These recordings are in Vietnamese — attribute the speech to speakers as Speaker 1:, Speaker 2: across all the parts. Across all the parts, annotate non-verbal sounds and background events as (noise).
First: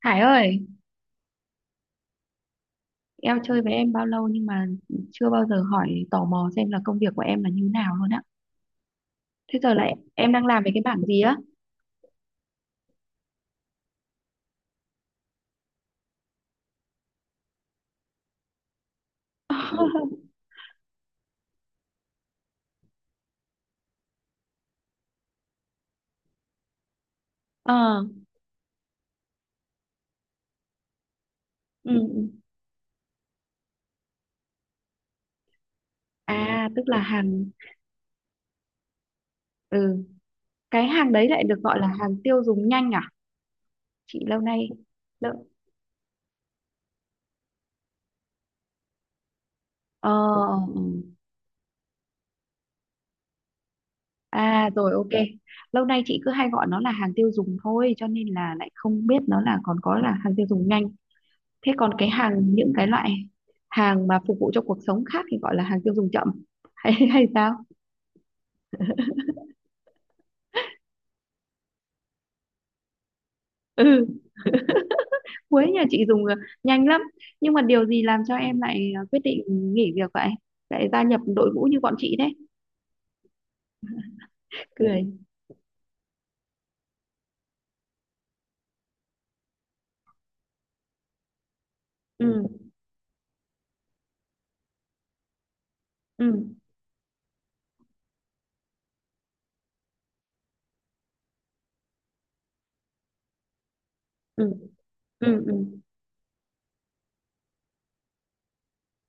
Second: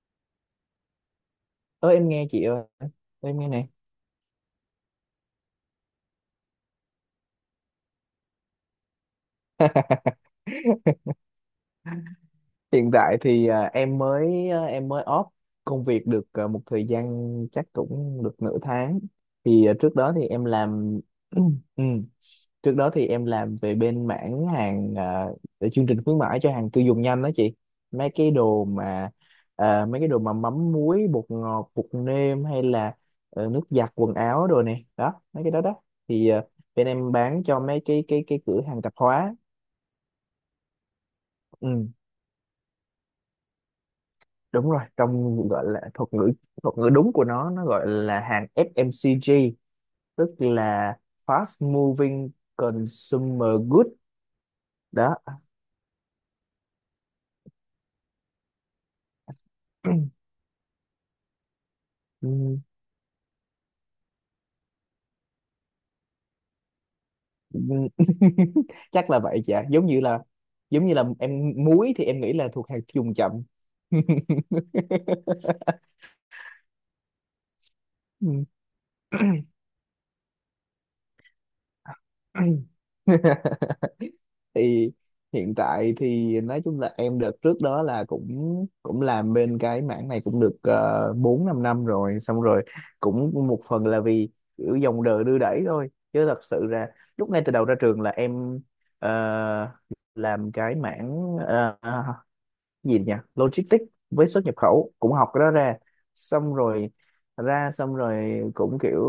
Speaker 1: Hải ơi,
Speaker 2: Ơ, em nghe chị ơi.
Speaker 1: em
Speaker 2: Em nghe
Speaker 1: chơi
Speaker 2: nè.
Speaker 1: với em bao lâu nhưng mà chưa bao giờ hỏi tò mò xem là công việc của em là như nào luôn á. Thế giờ lại em
Speaker 2: (laughs)
Speaker 1: đang làm về cái bảng gì á?
Speaker 2: Hiện tại thì em mới off công việc được một thời gian, chắc cũng được nửa tháng. Thì trước đó thì
Speaker 1: (laughs)
Speaker 2: em làm (clears throat) Ừ. Trước đó thì em làm về bên mảng hàng, về chương trình khuyến mãi cho hàng tiêu dùng nhanh đó chị.
Speaker 1: Ờ,
Speaker 2: Mấy cái đồ mà mấy cái đồ mà mắm muối bột ngọt bột
Speaker 1: ừ. Ừ.
Speaker 2: nêm hay là nước giặt quần áo rồi nè đó, mấy cái đó đó. Thì
Speaker 1: À, tức
Speaker 2: bên
Speaker 1: là
Speaker 2: em bán
Speaker 1: hàng,
Speaker 2: cho mấy cái cửa hàng tạp hóa.
Speaker 1: ừ, cái hàng đấy lại được gọi
Speaker 2: Ừ,
Speaker 1: là hàng tiêu dùng nhanh à? Chị lâu nay,
Speaker 2: đúng rồi, trong
Speaker 1: lâu,
Speaker 2: gọi là thuật ngữ, đúng của nó gọi là hàng FMCG,
Speaker 1: ờ,
Speaker 2: tức
Speaker 1: Ừ.
Speaker 2: là Fast Moving Consumer Good
Speaker 1: À rồi,
Speaker 2: đó.
Speaker 1: ok. Lâu nay chị cứ hay gọi nó là hàng tiêu dùng thôi, cho nên là lại không biết nó là còn có là
Speaker 2: (clears throat)
Speaker 1: hàng tiêu dùng nhanh. Thế còn cái
Speaker 2: Ừ,
Speaker 1: hàng những cái loại hàng mà phục vụ cho cuộc sống khác thì gọi là hàng tiêu dùng chậm, (laughs) hay hay sao?
Speaker 2: ừ. (laughs) Chắc là vậy chả, giống như là em muối thì em nghĩ là thuộc hàng tiêu dùng chậm.
Speaker 1: Ừ,
Speaker 2: (laughs)
Speaker 1: Quế nhà chị dùng nhanh lắm. Nhưng mà điều gì làm cho em lại quyết
Speaker 2: Ừ.
Speaker 1: định nghỉ việc vậy? Lại gia nhập đội ngũ như bọn chị đấy.
Speaker 2: (laughs) Thì
Speaker 1: Cười.
Speaker 2: hiện tại thì nói chung là em đợt trước đó là cũng cũng làm bên cái mảng này cũng được 4 5 năm rồi.
Speaker 1: Ừ,
Speaker 2: Xong rồi cũng một phần là vì kiểu dòng đời đưa đẩy thôi, chứ thật
Speaker 1: ừ,
Speaker 2: sự ra lúc ngay từ đầu ra trường là em ờ, làm cái mảng ờ, gì nhỉ, logistics với xuất
Speaker 1: ừ,
Speaker 2: nhập khẩu, cũng học cái
Speaker 1: ừ,
Speaker 2: đó ra.
Speaker 1: ừ.
Speaker 2: Xong rồi cũng kiểu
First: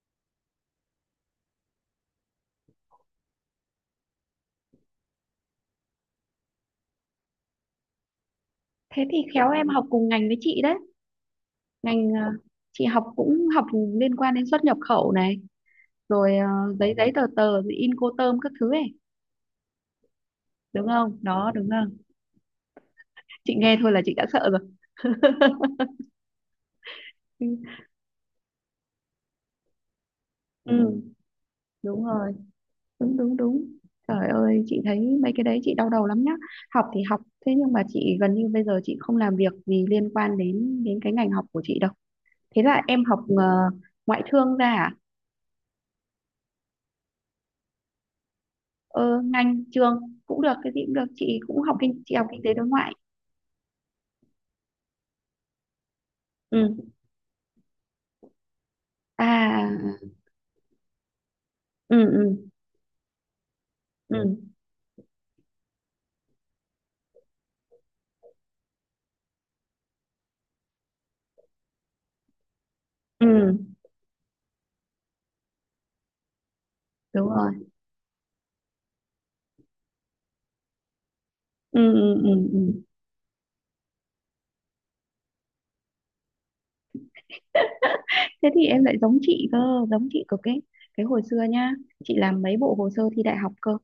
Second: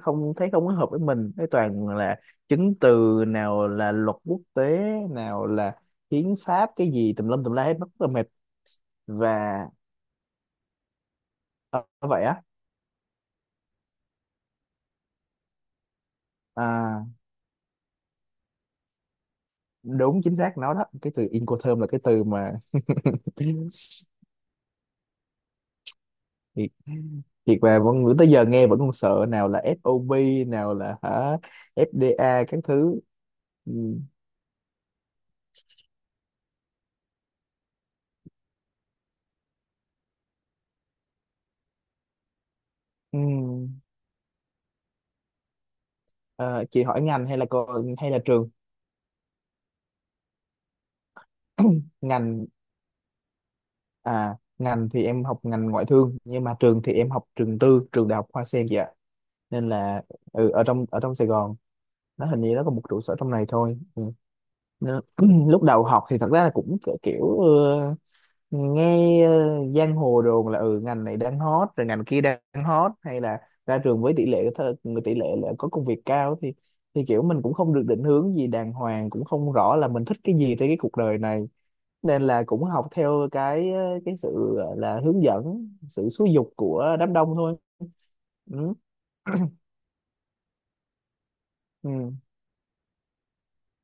Speaker 2: không thấy không có hợp với mình, cái toàn là chứng từ, nào là luật quốc tế, nào là hiến pháp, cái gì tùm lum tùm la hết, rất là mệt.
Speaker 1: Thế thì khéo
Speaker 2: Và
Speaker 1: em học cùng ngành với chị đấy.
Speaker 2: ờ,
Speaker 1: Ngành,
Speaker 2: vậy á.
Speaker 1: chị học cũng học liên quan đến xuất nhập khẩu này, rồi giấy
Speaker 2: À,
Speaker 1: giấy tờ tờ, rồi in cô tơm các thứ ấy,
Speaker 2: đúng, chính xác nó đó,
Speaker 1: đúng
Speaker 2: cái
Speaker 1: không?
Speaker 2: từ
Speaker 1: Đó, đúng
Speaker 2: Incoterm là
Speaker 1: không?
Speaker 2: cái từ mà (laughs)
Speaker 1: Chị nghe thôi là chị đã sợ rồi. (laughs)
Speaker 2: thiệt,
Speaker 1: Ừ,
Speaker 2: thiệt mà vẫn tới giờ nghe vẫn còn sợ, nào là FOB, nào là
Speaker 1: ừ,
Speaker 2: hả,
Speaker 1: đúng rồi,
Speaker 2: FDA các thứ.
Speaker 1: đúng đúng đúng.
Speaker 2: Ừ.
Speaker 1: Trời ơi, chị thấy mấy cái đấy chị đau đầu lắm nhá. Học thì học, thế nhưng mà chị gần như bây giờ chị không làm việc gì liên quan đến đến cái ngành học của chị đâu. Thế là em học
Speaker 2: Ừ.
Speaker 1: ngoại thương ra à?
Speaker 2: Ờ, chị hỏi ngành hay là hay là trường?
Speaker 1: Ờ, ngành trường cũng được, cái gì cũng được. Chị cũng học
Speaker 2: (clears throat)
Speaker 1: kinh, chị học kinh
Speaker 2: Ngành,
Speaker 1: tế đối ngoại.
Speaker 2: ngành thì em học ngành ngoại thương, nhưng mà
Speaker 1: Ừ.
Speaker 2: trường thì em học trường tư, trường đại học Hoa Sen vậy ạ.
Speaker 1: À,
Speaker 2: Nên là ừ, ở trong Sài Gòn,
Speaker 1: ừ,
Speaker 2: nó hình
Speaker 1: ừ,
Speaker 2: như nó có một trụ sở trong này thôi. Ừ.
Speaker 1: ừ,
Speaker 2: Nó- (clears throat) lúc đầu học thì thật ra là cũng kiểu, kiểu nghe giang hồ đồn là ừ, ngành này đang hot, rồi ngành kia đang hot, hay là
Speaker 1: ừ,
Speaker 2: ra trường với tỷ lệ là có công việc cao, thì kiểu
Speaker 1: đúng
Speaker 2: mình cũng
Speaker 1: rồi.
Speaker 2: không được định hướng gì đàng hoàng, cũng không rõ là mình thích cái gì trên cái cuộc đời này.
Speaker 1: Ừ, ừ,
Speaker 2: Nên
Speaker 1: ừ.
Speaker 2: là
Speaker 1: Ừ.
Speaker 2: cũng học theo cái cái sự là hướng dẫn, sự xúi giục của đám đông thôi.
Speaker 1: Thế thì
Speaker 2: Ừ.
Speaker 1: em lại giống chị cơ, giống chị cực ấy. Cái hồi xưa nhá,
Speaker 2: Ừ.
Speaker 1: chị làm mấy bộ hồ sơ thi đại học cơ.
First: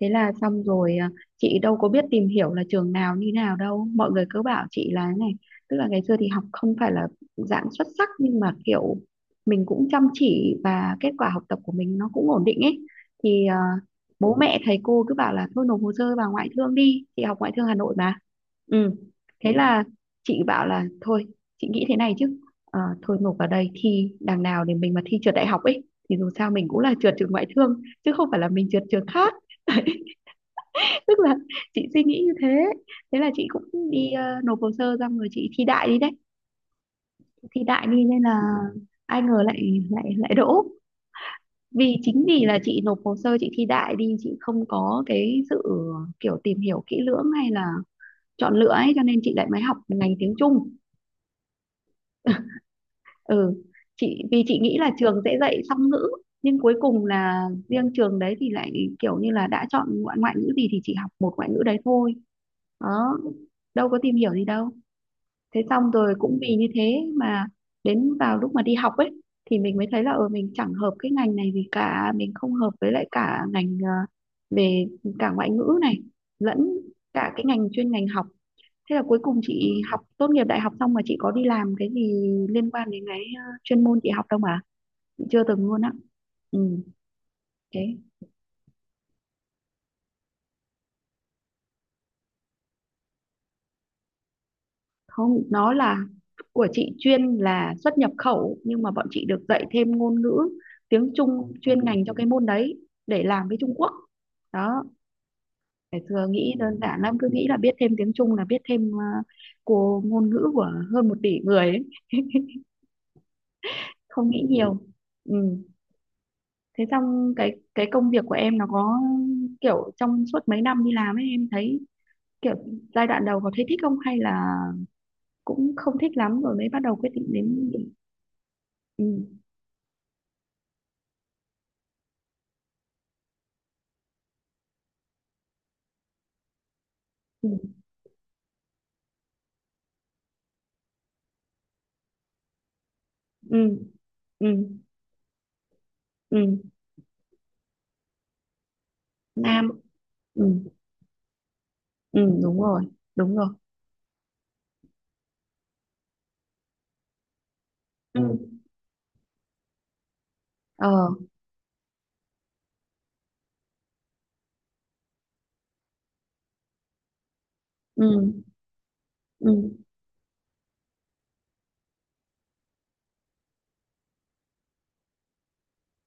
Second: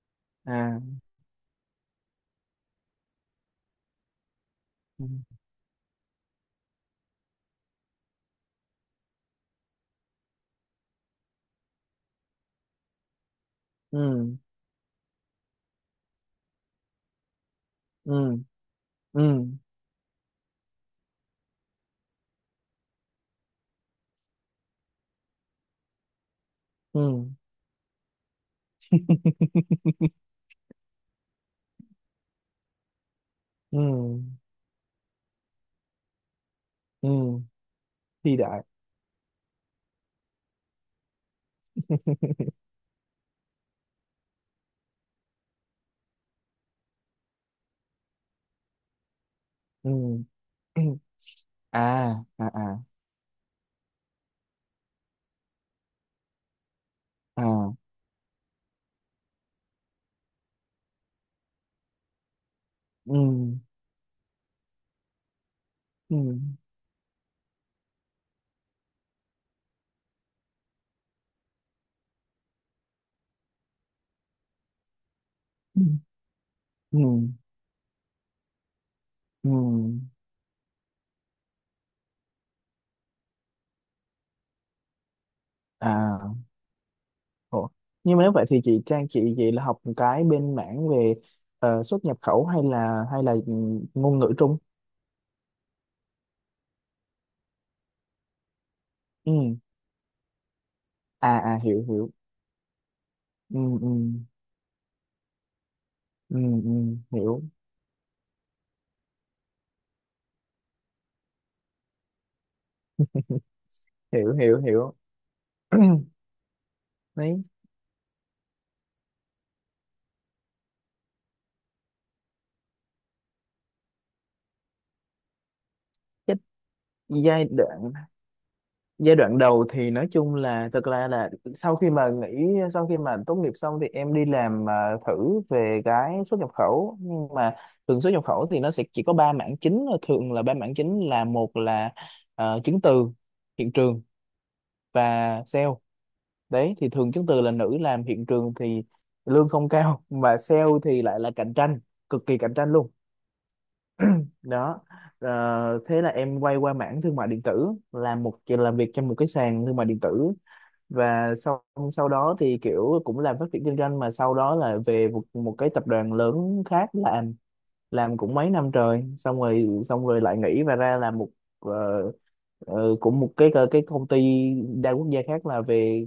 Speaker 1: Thế là xong
Speaker 2: À.
Speaker 1: rồi, à, chị đâu có biết tìm hiểu là trường nào như nào đâu, mọi người cứ bảo chị là thế
Speaker 2: Ừ.
Speaker 1: này. Tức là ngày xưa thì học không phải là dạng xuất sắc, nhưng mà kiểu mình cũng chăm chỉ và kết quả học tập của mình nó cũng ổn định ấy. Thì à, bố
Speaker 2: Ừ.
Speaker 1: mẹ thầy cô cứ bảo là thôi nộp hồ sơ vào ngoại thương đi, chị học ngoại thương Hà Nội mà.
Speaker 2: Ừ.
Speaker 1: Ừ,
Speaker 2: Ừ.
Speaker 1: thế là chị bảo là thôi, chị nghĩ thế này chứ. Ờ, thôi nộp vào đây thi đằng nào, để mình mà thi trượt đại học ấy thì dù sao mình cũng là trượt
Speaker 2: Ừ.
Speaker 1: trường ngoại thương chứ không phải là mình trượt trường khác. (laughs)
Speaker 2: (laughs)
Speaker 1: Đấy, tức là chị suy nghĩ như thế. Thế là chị
Speaker 2: Ừ.
Speaker 1: cũng đi nộp hồ sơ xong rồi chị thi đại đi đấy.
Speaker 2: Ừ
Speaker 1: Thi đại đi nên
Speaker 2: thì
Speaker 1: là
Speaker 2: đại.
Speaker 1: ai ngờ lại lại lại đỗ. Vì chính vì
Speaker 2: (laughs)
Speaker 1: là chị nộp hồ sơ chị thi đại đi, chị không có cái sự kiểu tìm hiểu kỹ lưỡng hay là chọn lựa ấy cho nên chị lại mới học
Speaker 2: Ừ.
Speaker 1: ngành tiếng Trung.
Speaker 2: (clears throat) À à
Speaker 1: (laughs)
Speaker 2: à.
Speaker 1: Ừ, chị vì chị nghĩ là trường sẽ dạy song ngữ, nhưng cuối cùng
Speaker 2: À.
Speaker 1: là riêng trường đấy thì lại kiểu như là đã chọn ngoại ngoại ngữ gì thì chị học một ngoại ngữ đấy thôi. Đó,
Speaker 2: Ừ.
Speaker 1: đâu có tìm hiểu gì đâu. Thế xong rồi
Speaker 2: Ừ.
Speaker 1: cũng vì như thế mà đến vào lúc mà đi học ấy thì mình mới thấy là mình chẳng hợp cái ngành này gì cả, mình không hợp với lại cả ngành, về cả ngoại ngữ
Speaker 2: Ừ.
Speaker 1: này lẫn
Speaker 2: Ừ.
Speaker 1: cả cái ngành chuyên ngành học. Thế là cuối cùng
Speaker 2: Ừ.
Speaker 1: chị học tốt nghiệp đại học xong mà chị có đi làm cái gì liên quan đến cái chuyên môn chị học đâu mà chị chưa từng luôn á.
Speaker 2: À.
Speaker 1: Ừ,
Speaker 2: Ủa.
Speaker 1: thế
Speaker 2: Nhưng mà nếu vậy thì chị Trang, chị vậy là học một cái bên mảng về xuất nhập khẩu hay là ngôn ngữ Trung?
Speaker 1: không, nó là của chị chuyên là xuất nhập khẩu, nhưng mà bọn chị được
Speaker 2: Ừ.
Speaker 1: dạy thêm ngôn ngữ tiếng
Speaker 2: À
Speaker 1: Trung
Speaker 2: à.
Speaker 1: chuyên
Speaker 2: Hiểu
Speaker 1: ngành
Speaker 2: hiểu.
Speaker 1: cho cái môn đấy để làm với
Speaker 2: Ừ.
Speaker 1: Trung
Speaker 2: Ừ.
Speaker 1: Quốc. Đó, ngày xưa
Speaker 2: Ừ,
Speaker 1: nghĩ
Speaker 2: ừ.
Speaker 1: đơn giản lắm, cứ
Speaker 2: Hiểu
Speaker 1: nghĩ là biết thêm tiếng Trung là biết thêm của ngôn ngữ của hơn 1 tỷ người ấy. Không
Speaker 2: hiểu
Speaker 1: nghĩ
Speaker 2: hiểu.
Speaker 1: nhiều.
Speaker 2: Hiểu.
Speaker 1: Ừ.
Speaker 2: (clears throat)
Speaker 1: Thế xong
Speaker 2: Đấy.
Speaker 1: cái công việc của em nó có kiểu trong suốt mấy năm đi làm ấy em thấy kiểu giai đoạn đầu có thấy thích không hay là cũng không thích lắm rồi mới bắt đầu quyết
Speaker 2: Cái
Speaker 1: định đến nghỉ? Ừ,
Speaker 2: giai đoạn đầu thì nói chung là thực ra là sau khi mà nghỉ, sau khi mà tốt nghiệp xong thì em đi làm thử về cái xuất nhập khẩu. Nhưng
Speaker 1: ừ,
Speaker 2: mà thường xuất nhập khẩu thì nó sẽ chỉ có ba mảng chính, thường là ba mảng chính là: một là chứng từ,
Speaker 1: ừ,
Speaker 2: hiện trường
Speaker 1: ừ,
Speaker 2: và sale.
Speaker 1: ừ.
Speaker 2: Đấy, thì thường chứng từ là nữ làm, hiện trường thì lương
Speaker 1: Nam.
Speaker 2: không cao, (laughs) mà
Speaker 1: Ừ,
Speaker 2: sale thì lại là cạnh tranh,
Speaker 1: ừ,
Speaker 2: cực kỳ cạnh
Speaker 1: đúng
Speaker 2: tranh
Speaker 1: rồi,
Speaker 2: luôn
Speaker 1: đúng rồi,
Speaker 2: đó. Ờ, thế là em quay qua mảng thương mại điện tử, làm
Speaker 1: ừ,
Speaker 2: làm việc trong một cái sàn thương mại điện tử.
Speaker 1: ờ,
Speaker 2: Và sau sau đó thì kiểu cũng làm phát triển kinh doanh, mà sau đó là về một, cái tập đoàn lớn khác làm,
Speaker 1: ừ,
Speaker 2: cũng mấy năm trời. Xong rồi
Speaker 1: ừ,
Speaker 2: lại nghỉ và ra làm một ờ, cũng một cái cái công ty đa quốc gia khác, là về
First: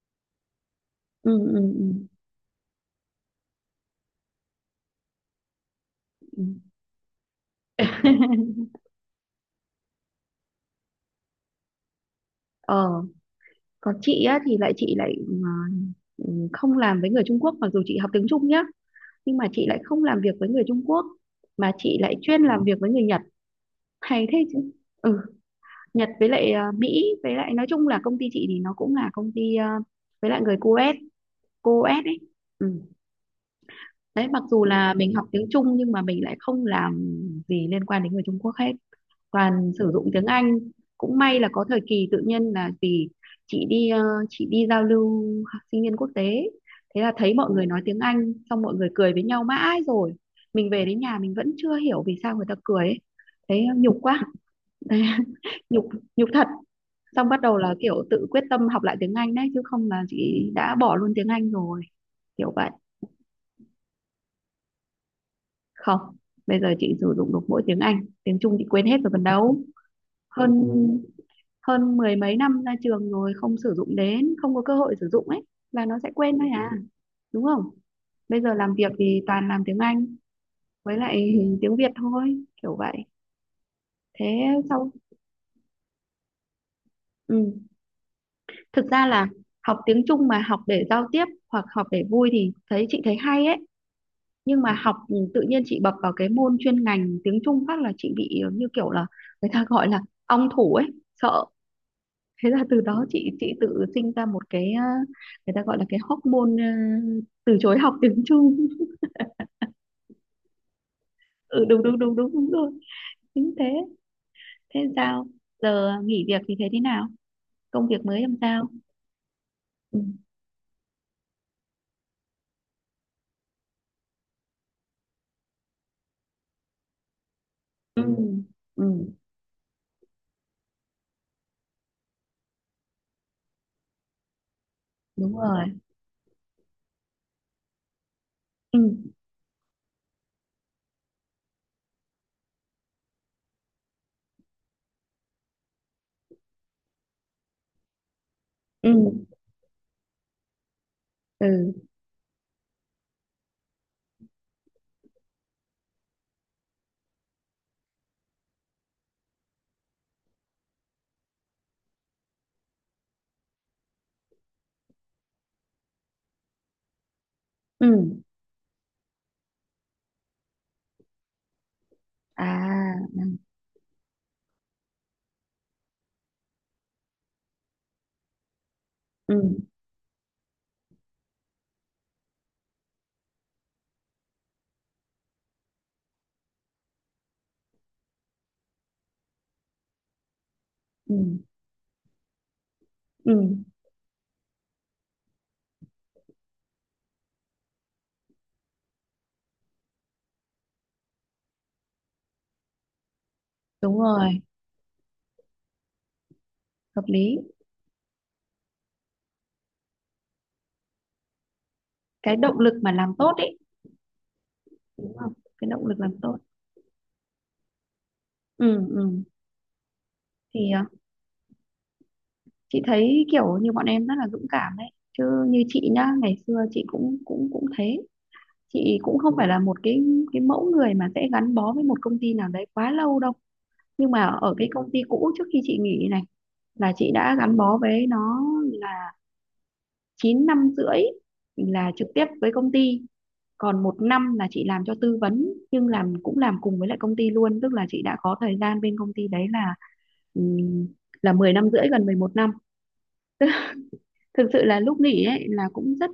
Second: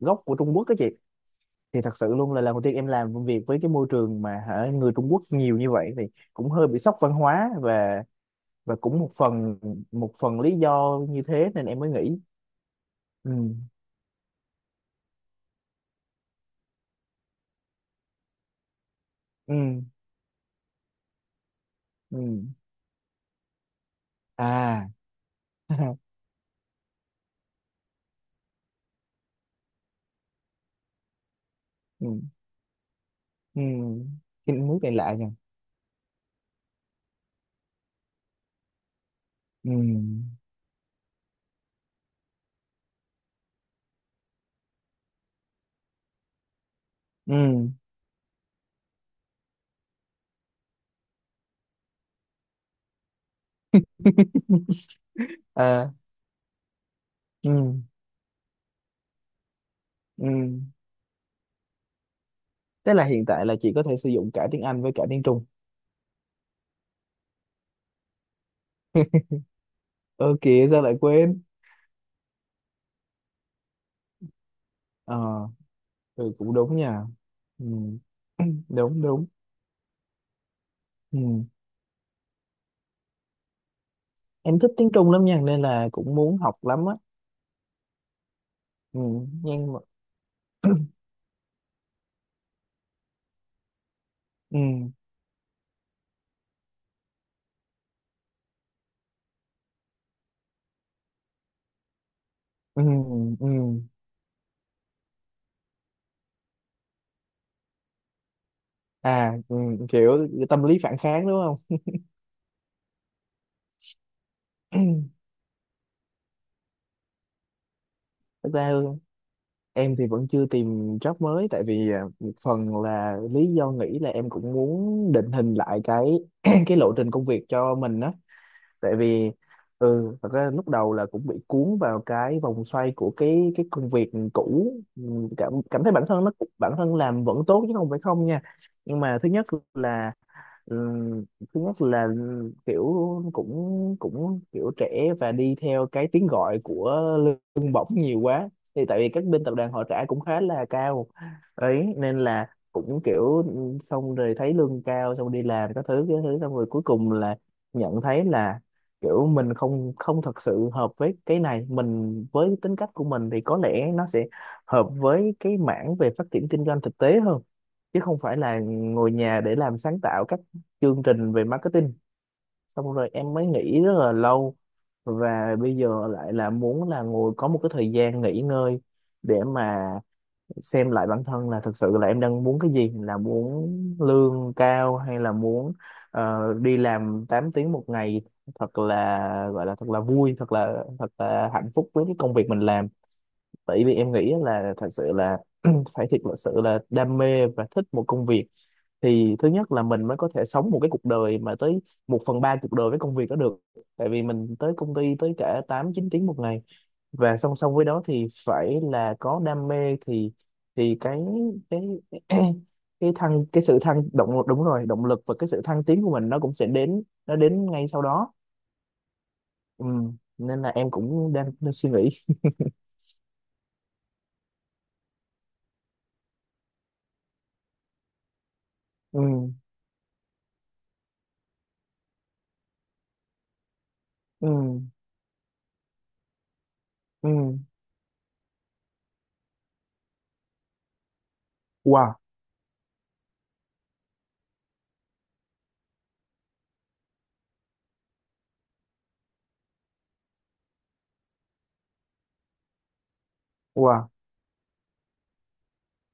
Speaker 2: gốc của Trung Quốc đó chị.
Speaker 1: ừ, ừ,
Speaker 2: Thì
Speaker 1: ừ,
Speaker 2: thật sự luôn là lần đầu tiên em làm công việc với cái môi trường mà hả, người Trung Quốc nhiều như vậy thì cũng hơi
Speaker 1: ừ.
Speaker 2: bị sốc văn hóa. Và
Speaker 1: (laughs)
Speaker 2: cũng một phần, lý do như thế nên em mới nghỉ.
Speaker 1: Ờ,
Speaker 2: Ừ.
Speaker 1: còn chị á thì lại, không làm với người Trung Quốc, mặc dù chị học tiếng Trung nhá, nhưng mà chị lại
Speaker 2: Ừ.
Speaker 1: không làm việc với người Trung Quốc mà chị lại
Speaker 2: Ừ.
Speaker 1: chuyên làm việc với người Nhật, hay thế chứ.
Speaker 2: À.
Speaker 1: Ừ,
Speaker 2: (laughs)
Speaker 1: Nhật với lại, à, Mỹ, với lại nói chung là công ty chị thì nó cũng là công ty, à, với lại người Coes, Coes ấy.
Speaker 2: Ừ.
Speaker 1: Ừ.
Speaker 2: Ừ.
Speaker 1: Đấy, mặc
Speaker 2: Cái
Speaker 1: dù
Speaker 2: nước này
Speaker 1: là mình
Speaker 2: lạ
Speaker 1: học
Speaker 2: nhỉ.
Speaker 1: tiếng Trung nhưng mà mình lại không làm gì liên quan đến người Trung Quốc hết,
Speaker 2: Ừ.
Speaker 1: toàn sử dụng tiếng Anh. Cũng may là có thời kỳ tự nhiên là vì chị đi ờ, chị đi giao lưu học sinh viên quốc tế, thế là thấy mọi người
Speaker 2: Ừ.
Speaker 1: nói tiếng Anh xong mọi người cười với nhau mãi rồi mình về đến nhà mình vẫn chưa hiểu vì sao người ta cười ấy. Thế nhục quá. Thế
Speaker 2: (laughs)
Speaker 1: (laughs) nhục
Speaker 2: À.
Speaker 1: nhục thật. Xong bắt
Speaker 2: Ừ.
Speaker 1: đầu là kiểu tự quyết tâm học lại tiếng Anh đấy, chứ không là
Speaker 2: Ừ.
Speaker 1: chị đã bỏ luôn tiếng Anh rồi, kiểu vậy.
Speaker 2: Thế là hiện tại là chị có thể sử dụng cả tiếng Anh với cả tiếng Trung?
Speaker 1: Không, bây giờ chị sử dụng được mỗi tiếng Anh, tiếng Trung chị quên hết rồi còn đâu.
Speaker 2: Ơ
Speaker 1: hơn
Speaker 2: kìa, sao lại quên?
Speaker 1: hơn mười mấy năm ra trường rồi không sử dụng đến, không có cơ hội sử
Speaker 2: Ờ.
Speaker 1: dụng ấy là nó sẽ
Speaker 2: Ừ,
Speaker 1: quên thôi
Speaker 2: cũng
Speaker 1: à,
Speaker 2: đúng nha.
Speaker 1: đúng không?
Speaker 2: Ừ.
Speaker 1: Bây
Speaker 2: (clears throat)
Speaker 1: giờ làm việc
Speaker 2: Đúng
Speaker 1: thì
Speaker 2: đúng.
Speaker 1: toàn làm tiếng Anh với lại
Speaker 2: Ừ.
Speaker 1: (laughs) tiếng Việt thôi, kiểu vậy. Thế
Speaker 2: Em thích
Speaker 1: sau.
Speaker 2: tiếng Trung lắm nha, nên là cũng muốn học lắm á.
Speaker 1: Ừ, thực
Speaker 2: Ừ.
Speaker 1: ra là
Speaker 2: Nhưng
Speaker 1: học
Speaker 2: mà.
Speaker 1: tiếng Trung mà học để giao tiếp hoặc học để vui thì chị thấy hay ấy, nhưng mà
Speaker 2: Ừ.
Speaker 1: học tự nhiên chị bập vào cái môn chuyên ngành tiếng Trung phát là chị bị như kiểu là người ta gọi là ong thủ ấy, sợ. Thế là từ
Speaker 2: Ừ.
Speaker 1: đó chị
Speaker 2: Ừ.
Speaker 1: tự sinh ra một cái, người ta gọi là cái hormone, từ chối học tiếng Trung.
Speaker 2: À. Ừ. Kiểu tâm lý phản kháng, đúng
Speaker 1: (laughs) Ừ,
Speaker 2: không?
Speaker 1: đúng đúng đúng đúng đúng rồi, chính thế. Thế sao,
Speaker 2: (clears throat)
Speaker 1: giờ nghỉ việc thì thế thế nào, công việc mới làm
Speaker 2: Thực
Speaker 1: sao?
Speaker 2: ra em
Speaker 1: Ừ,
Speaker 2: thì vẫn chưa tìm job mới, tại vì một phần là lý do nghĩ là em cũng muốn định hình lại cái (clears throat) cái lộ trình công việc cho mình
Speaker 1: ừ,
Speaker 2: á.
Speaker 1: ừ,
Speaker 2: Tại vì thật ra lúc đầu là cũng bị cuốn vào cái vòng xoay của cái công việc cũ. Ừ,
Speaker 1: đúng
Speaker 2: cảm
Speaker 1: rồi.
Speaker 2: cảm thấy bản thân nó, bản thân làm vẫn tốt chứ không phải không nha.
Speaker 1: Ừ,
Speaker 2: Nhưng mà thứ nhất là, Ừ, kiểu cũng, kiểu trẻ và đi theo cái tiếng gọi của lương bổng nhiều quá. Thì
Speaker 1: ừ,
Speaker 2: tại vì các bên tập đoàn họ trả cũng khá là cao
Speaker 1: ừ,
Speaker 2: ấy, nên là cũng kiểu ừ, xong rồi thấy lương cao, xong đi làm các thứ cái thứ, xong rồi cuối cùng là nhận thấy là kiểu mình không không thật sự hợp với cái này. Mình, với tính cách của mình thì có lẽ nó sẽ hợp với cái mảng về phát triển kinh doanh thực tế hơn,
Speaker 1: ừ.
Speaker 2: chứ không phải là ngồi nhà để làm sáng tạo các chương trình về marketing.
Speaker 1: À,
Speaker 2: Xong rồi em mới nghĩ rất là lâu, và bây giờ lại là muốn là ngồi, có một cái thời gian nghỉ ngơi
Speaker 1: ừ,
Speaker 2: để mà xem lại bản thân là thực sự là em đang muốn cái gì, là muốn lương cao hay là muốn đi làm 8 tiếng một ngày, thật là gọi là thật là vui, thật là
Speaker 1: ừ,
Speaker 2: hạnh phúc với cái công việc mình làm.
Speaker 1: ừ,
Speaker 2: Tại vì em nghĩ là thật sự là (clears throat) phải thiệt là sự là đam mê và thích một công việc, thì thứ nhất là mình mới có thể sống một cái cuộc đời mà tới một phần ba cuộc đời với công việc đó được.
Speaker 1: đúng
Speaker 2: Tại vì
Speaker 1: rồi.
Speaker 2: mình tới công ty tới cả 8-9 tiếng một ngày.
Speaker 1: Hợp
Speaker 2: Và
Speaker 1: lý.
Speaker 2: song song với đó thì phải là có đam mê, thì cái cái
Speaker 1: Cái
Speaker 2: (clears throat)
Speaker 1: động lực mà
Speaker 2: cái
Speaker 1: làm tốt
Speaker 2: thăng,
Speaker 1: ấy.
Speaker 2: cái sự thăng động, đúng rồi, động
Speaker 1: Đúng
Speaker 2: lực
Speaker 1: không?
Speaker 2: và cái sự
Speaker 1: Cái
Speaker 2: thăng
Speaker 1: động lực
Speaker 2: tiến
Speaker 1: làm
Speaker 2: của mình
Speaker 1: tốt.
Speaker 2: nó cũng sẽ đến, nó đến ngay sau đó.
Speaker 1: Ừ, ừ.
Speaker 2: Ừ. Nên là
Speaker 1: Thì
Speaker 2: em cũng đang, suy nghĩ.
Speaker 1: chị thấy kiểu như bọn em rất là dũng cảm đấy, chứ như chị nhá, ngày xưa chị cũng cũng cũng thế. Chị cũng
Speaker 2: Ừ.
Speaker 1: không phải là một cái mẫu người mà sẽ gắn bó với một công ty nào đấy quá lâu đâu. Nhưng mà ở cái
Speaker 2: Ừ.
Speaker 1: công ty cũ trước khi chị nghỉ này là chị đã gắn
Speaker 2: Ừ.
Speaker 1: bó với nó là 9 năm rưỡi, là trực
Speaker 2: Wow
Speaker 1: tiếp với công ty. Còn 1 năm là chị làm cho tư vấn, nhưng làm cũng làm cùng với lại công ty luôn, tức là chị đã có thời gian bên công ty đấy ừm, là 10 năm rưỡi, gần 11 năm.
Speaker 2: wow.
Speaker 1: (laughs) Thực sự là lúc nghỉ ấy là cũng rất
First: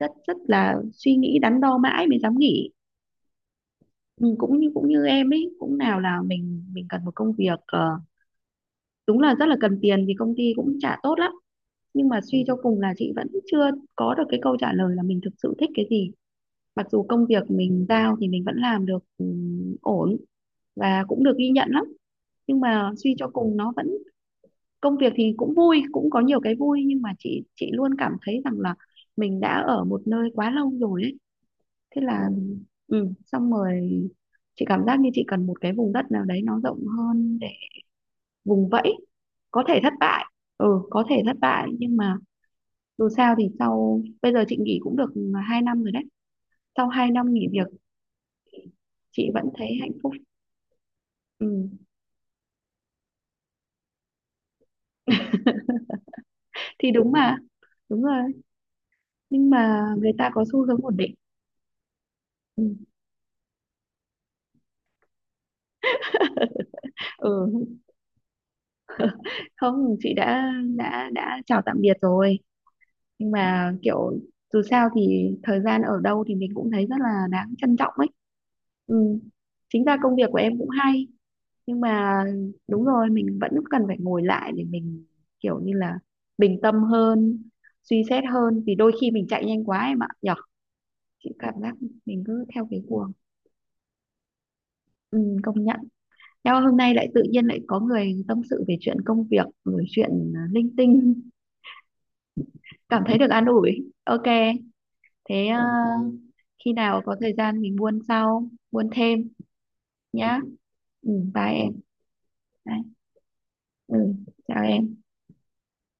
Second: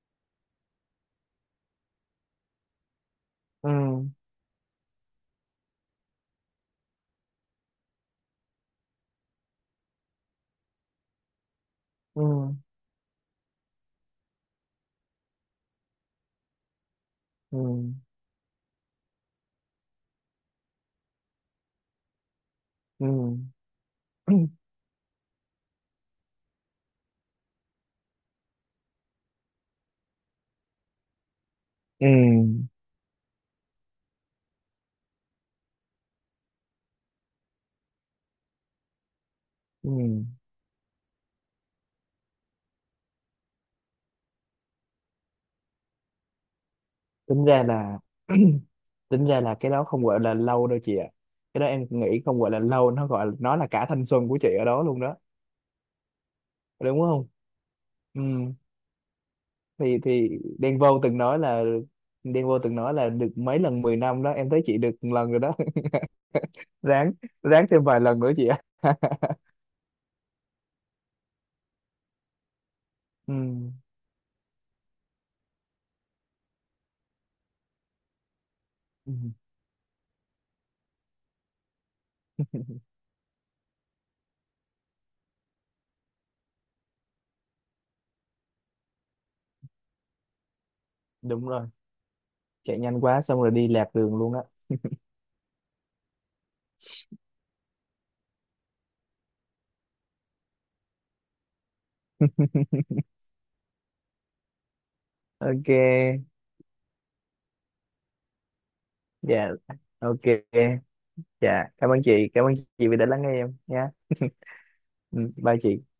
Speaker 1: rất rất là suy nghĩ, đắn đo mãi mới dám nghỉ.
Speaker 2: Ừ.
Speaker 1: Ừ, cũng như em ấy cũng, nào là mình cần một công việc, đúng là rất là cần tiền thì công ty cũng trả tốt lắm. Nhưng mà
Speaker 2: Ừ.
Speaker 1: suy cho cùng là chị vẫn chưa có được cái câu trả lời là mình thực sự thích cái gì, mặc dù công việc
Speaker 2: Ừ.
Speaker 1: mình giao thì mình vẫn làm được ổn và cũng được ghi nhận lắm. Nhưng mà suy cho
Speaker 2: Ừ.
Speaker 1: cùng nó vẫn,
Speaker 2: (clears throat)
Speaker 1: công việc thì cũng vui, cũng có nhiều cái vui, nhưng mà chị luôn cảm thấy rằng là mình đã ở một nơi quá lâu rồi ấy. Thế
Speaker 2: Ừ.
Speaker 1: là xong rồi chị cảm giác như chị cần một cái vùng đất nào đấy nó rộng hơn để vùng vẫy, có thể
Speaker 2: Ừ.
Speaker 1: thất bại. Ừ, có thể thất bại, nhưng mà dù sao thì sau bây giờ chị nghỉ cũng được 2 năm rồi đấy, sau 2 năm
Speaker 2: Tính
Speaker 1: nghỉ
Speaker 2: ra
Speaker 1: việc
Speaker 2: là (clears throat) tính
Speaker 1: chị
Speaker 2: ra
Speaker 1: vẫn
Speaker 2: là cái
Speaker 1: thấy
Speaker 2: đó
Speaker 1: hạnh
Speaker 2: không
Speaker 1: phúc.
Speaker 2: gọi là lâu đâu chị ạ. Cái đó
Speaker 1: Ừ.
Speaker 2: em nghĩ không gọi là lâu, nó gọi nó là cả thanh xuân của chị ở đó luôn đó,
Speaker 1: Thì
Speaker 2: đúng
Speaker 1: đúng
Speaker 2: không?
Speaker 1: mà. Đúng
Speaker 2: Ừ.
Speaker 1: rồi. Nhưng mà
Speaker 2: Thì
Speaker 1: người ta có xu
Speaker 2: Đen
Speaker 1: hướng ổn
Speaker 2: Vâu
Speaker 1: định.
Speaker 2: từng nói là Đen Vâu từng
Speaker 1: Ừ.
Speaker 2: nói là được mấy lần 10 năm đó, em thấy chị được một lần rồi đó. (laughs) Ráng,
Speaker 1: Ừ.
Speaker 2: thêm vài lần nữa chị ạ. (laughs)
Speaker 1: Không, chị đã chào tạm biệt rồi. Nhưng
Speaker 2: Ừ.
Speaker 1: mà kiểu dù sao thì thời gian ở đâu thì mình cũng thấy rất là đáng trân trọng ấy.
Speaker 2: Ừ,
Speaker 1: Ừ. Chính ra công việc của em cũng hay, nhưng mà đúng rồi, mình vẫn cần phải ngồi lại để mình kiểu như là bình tâm hơn, suy xét hơn vì đôi khi mình chạy nhanh quá em ạ, nhở. Chị
Speaker 2: đúng
Speaker 1: cảm
Speaker 2: rồi,
Speaker 1: giác mình cứ theo
Speaker 2: chạy
Speaker 1: cái
Speaker 2: nhanh
Speaker 1: cuồng.
Speaker 2: quá xong rồi đi lạc đường luôn á.
Speaker 1: Ừ, công nhận. Nhau hôm nay lại tự nhiên lại có người tâm sự về chuyện công việc rồi chuyện linh tinh, cảm thấy được an ủi, ok. Thế
Speaker 2: Ok.
Speaker 1: khi nào có thời gian mình buôn sau buôn thêm
Speaker 2: Dạ. Ok.
Speaker 1: nhá. Ừ, bye
Speaker 2: Dạ
Speaker 1: em.
Speaker 2: cảm ơn chị, cảm ơn
Speaker 1: Bye.
Speaker 2: chị vì đã lắng nghe em nha.
Speaker 1: Ừ, chào em.
Speaker 2: Ừ, bye chị.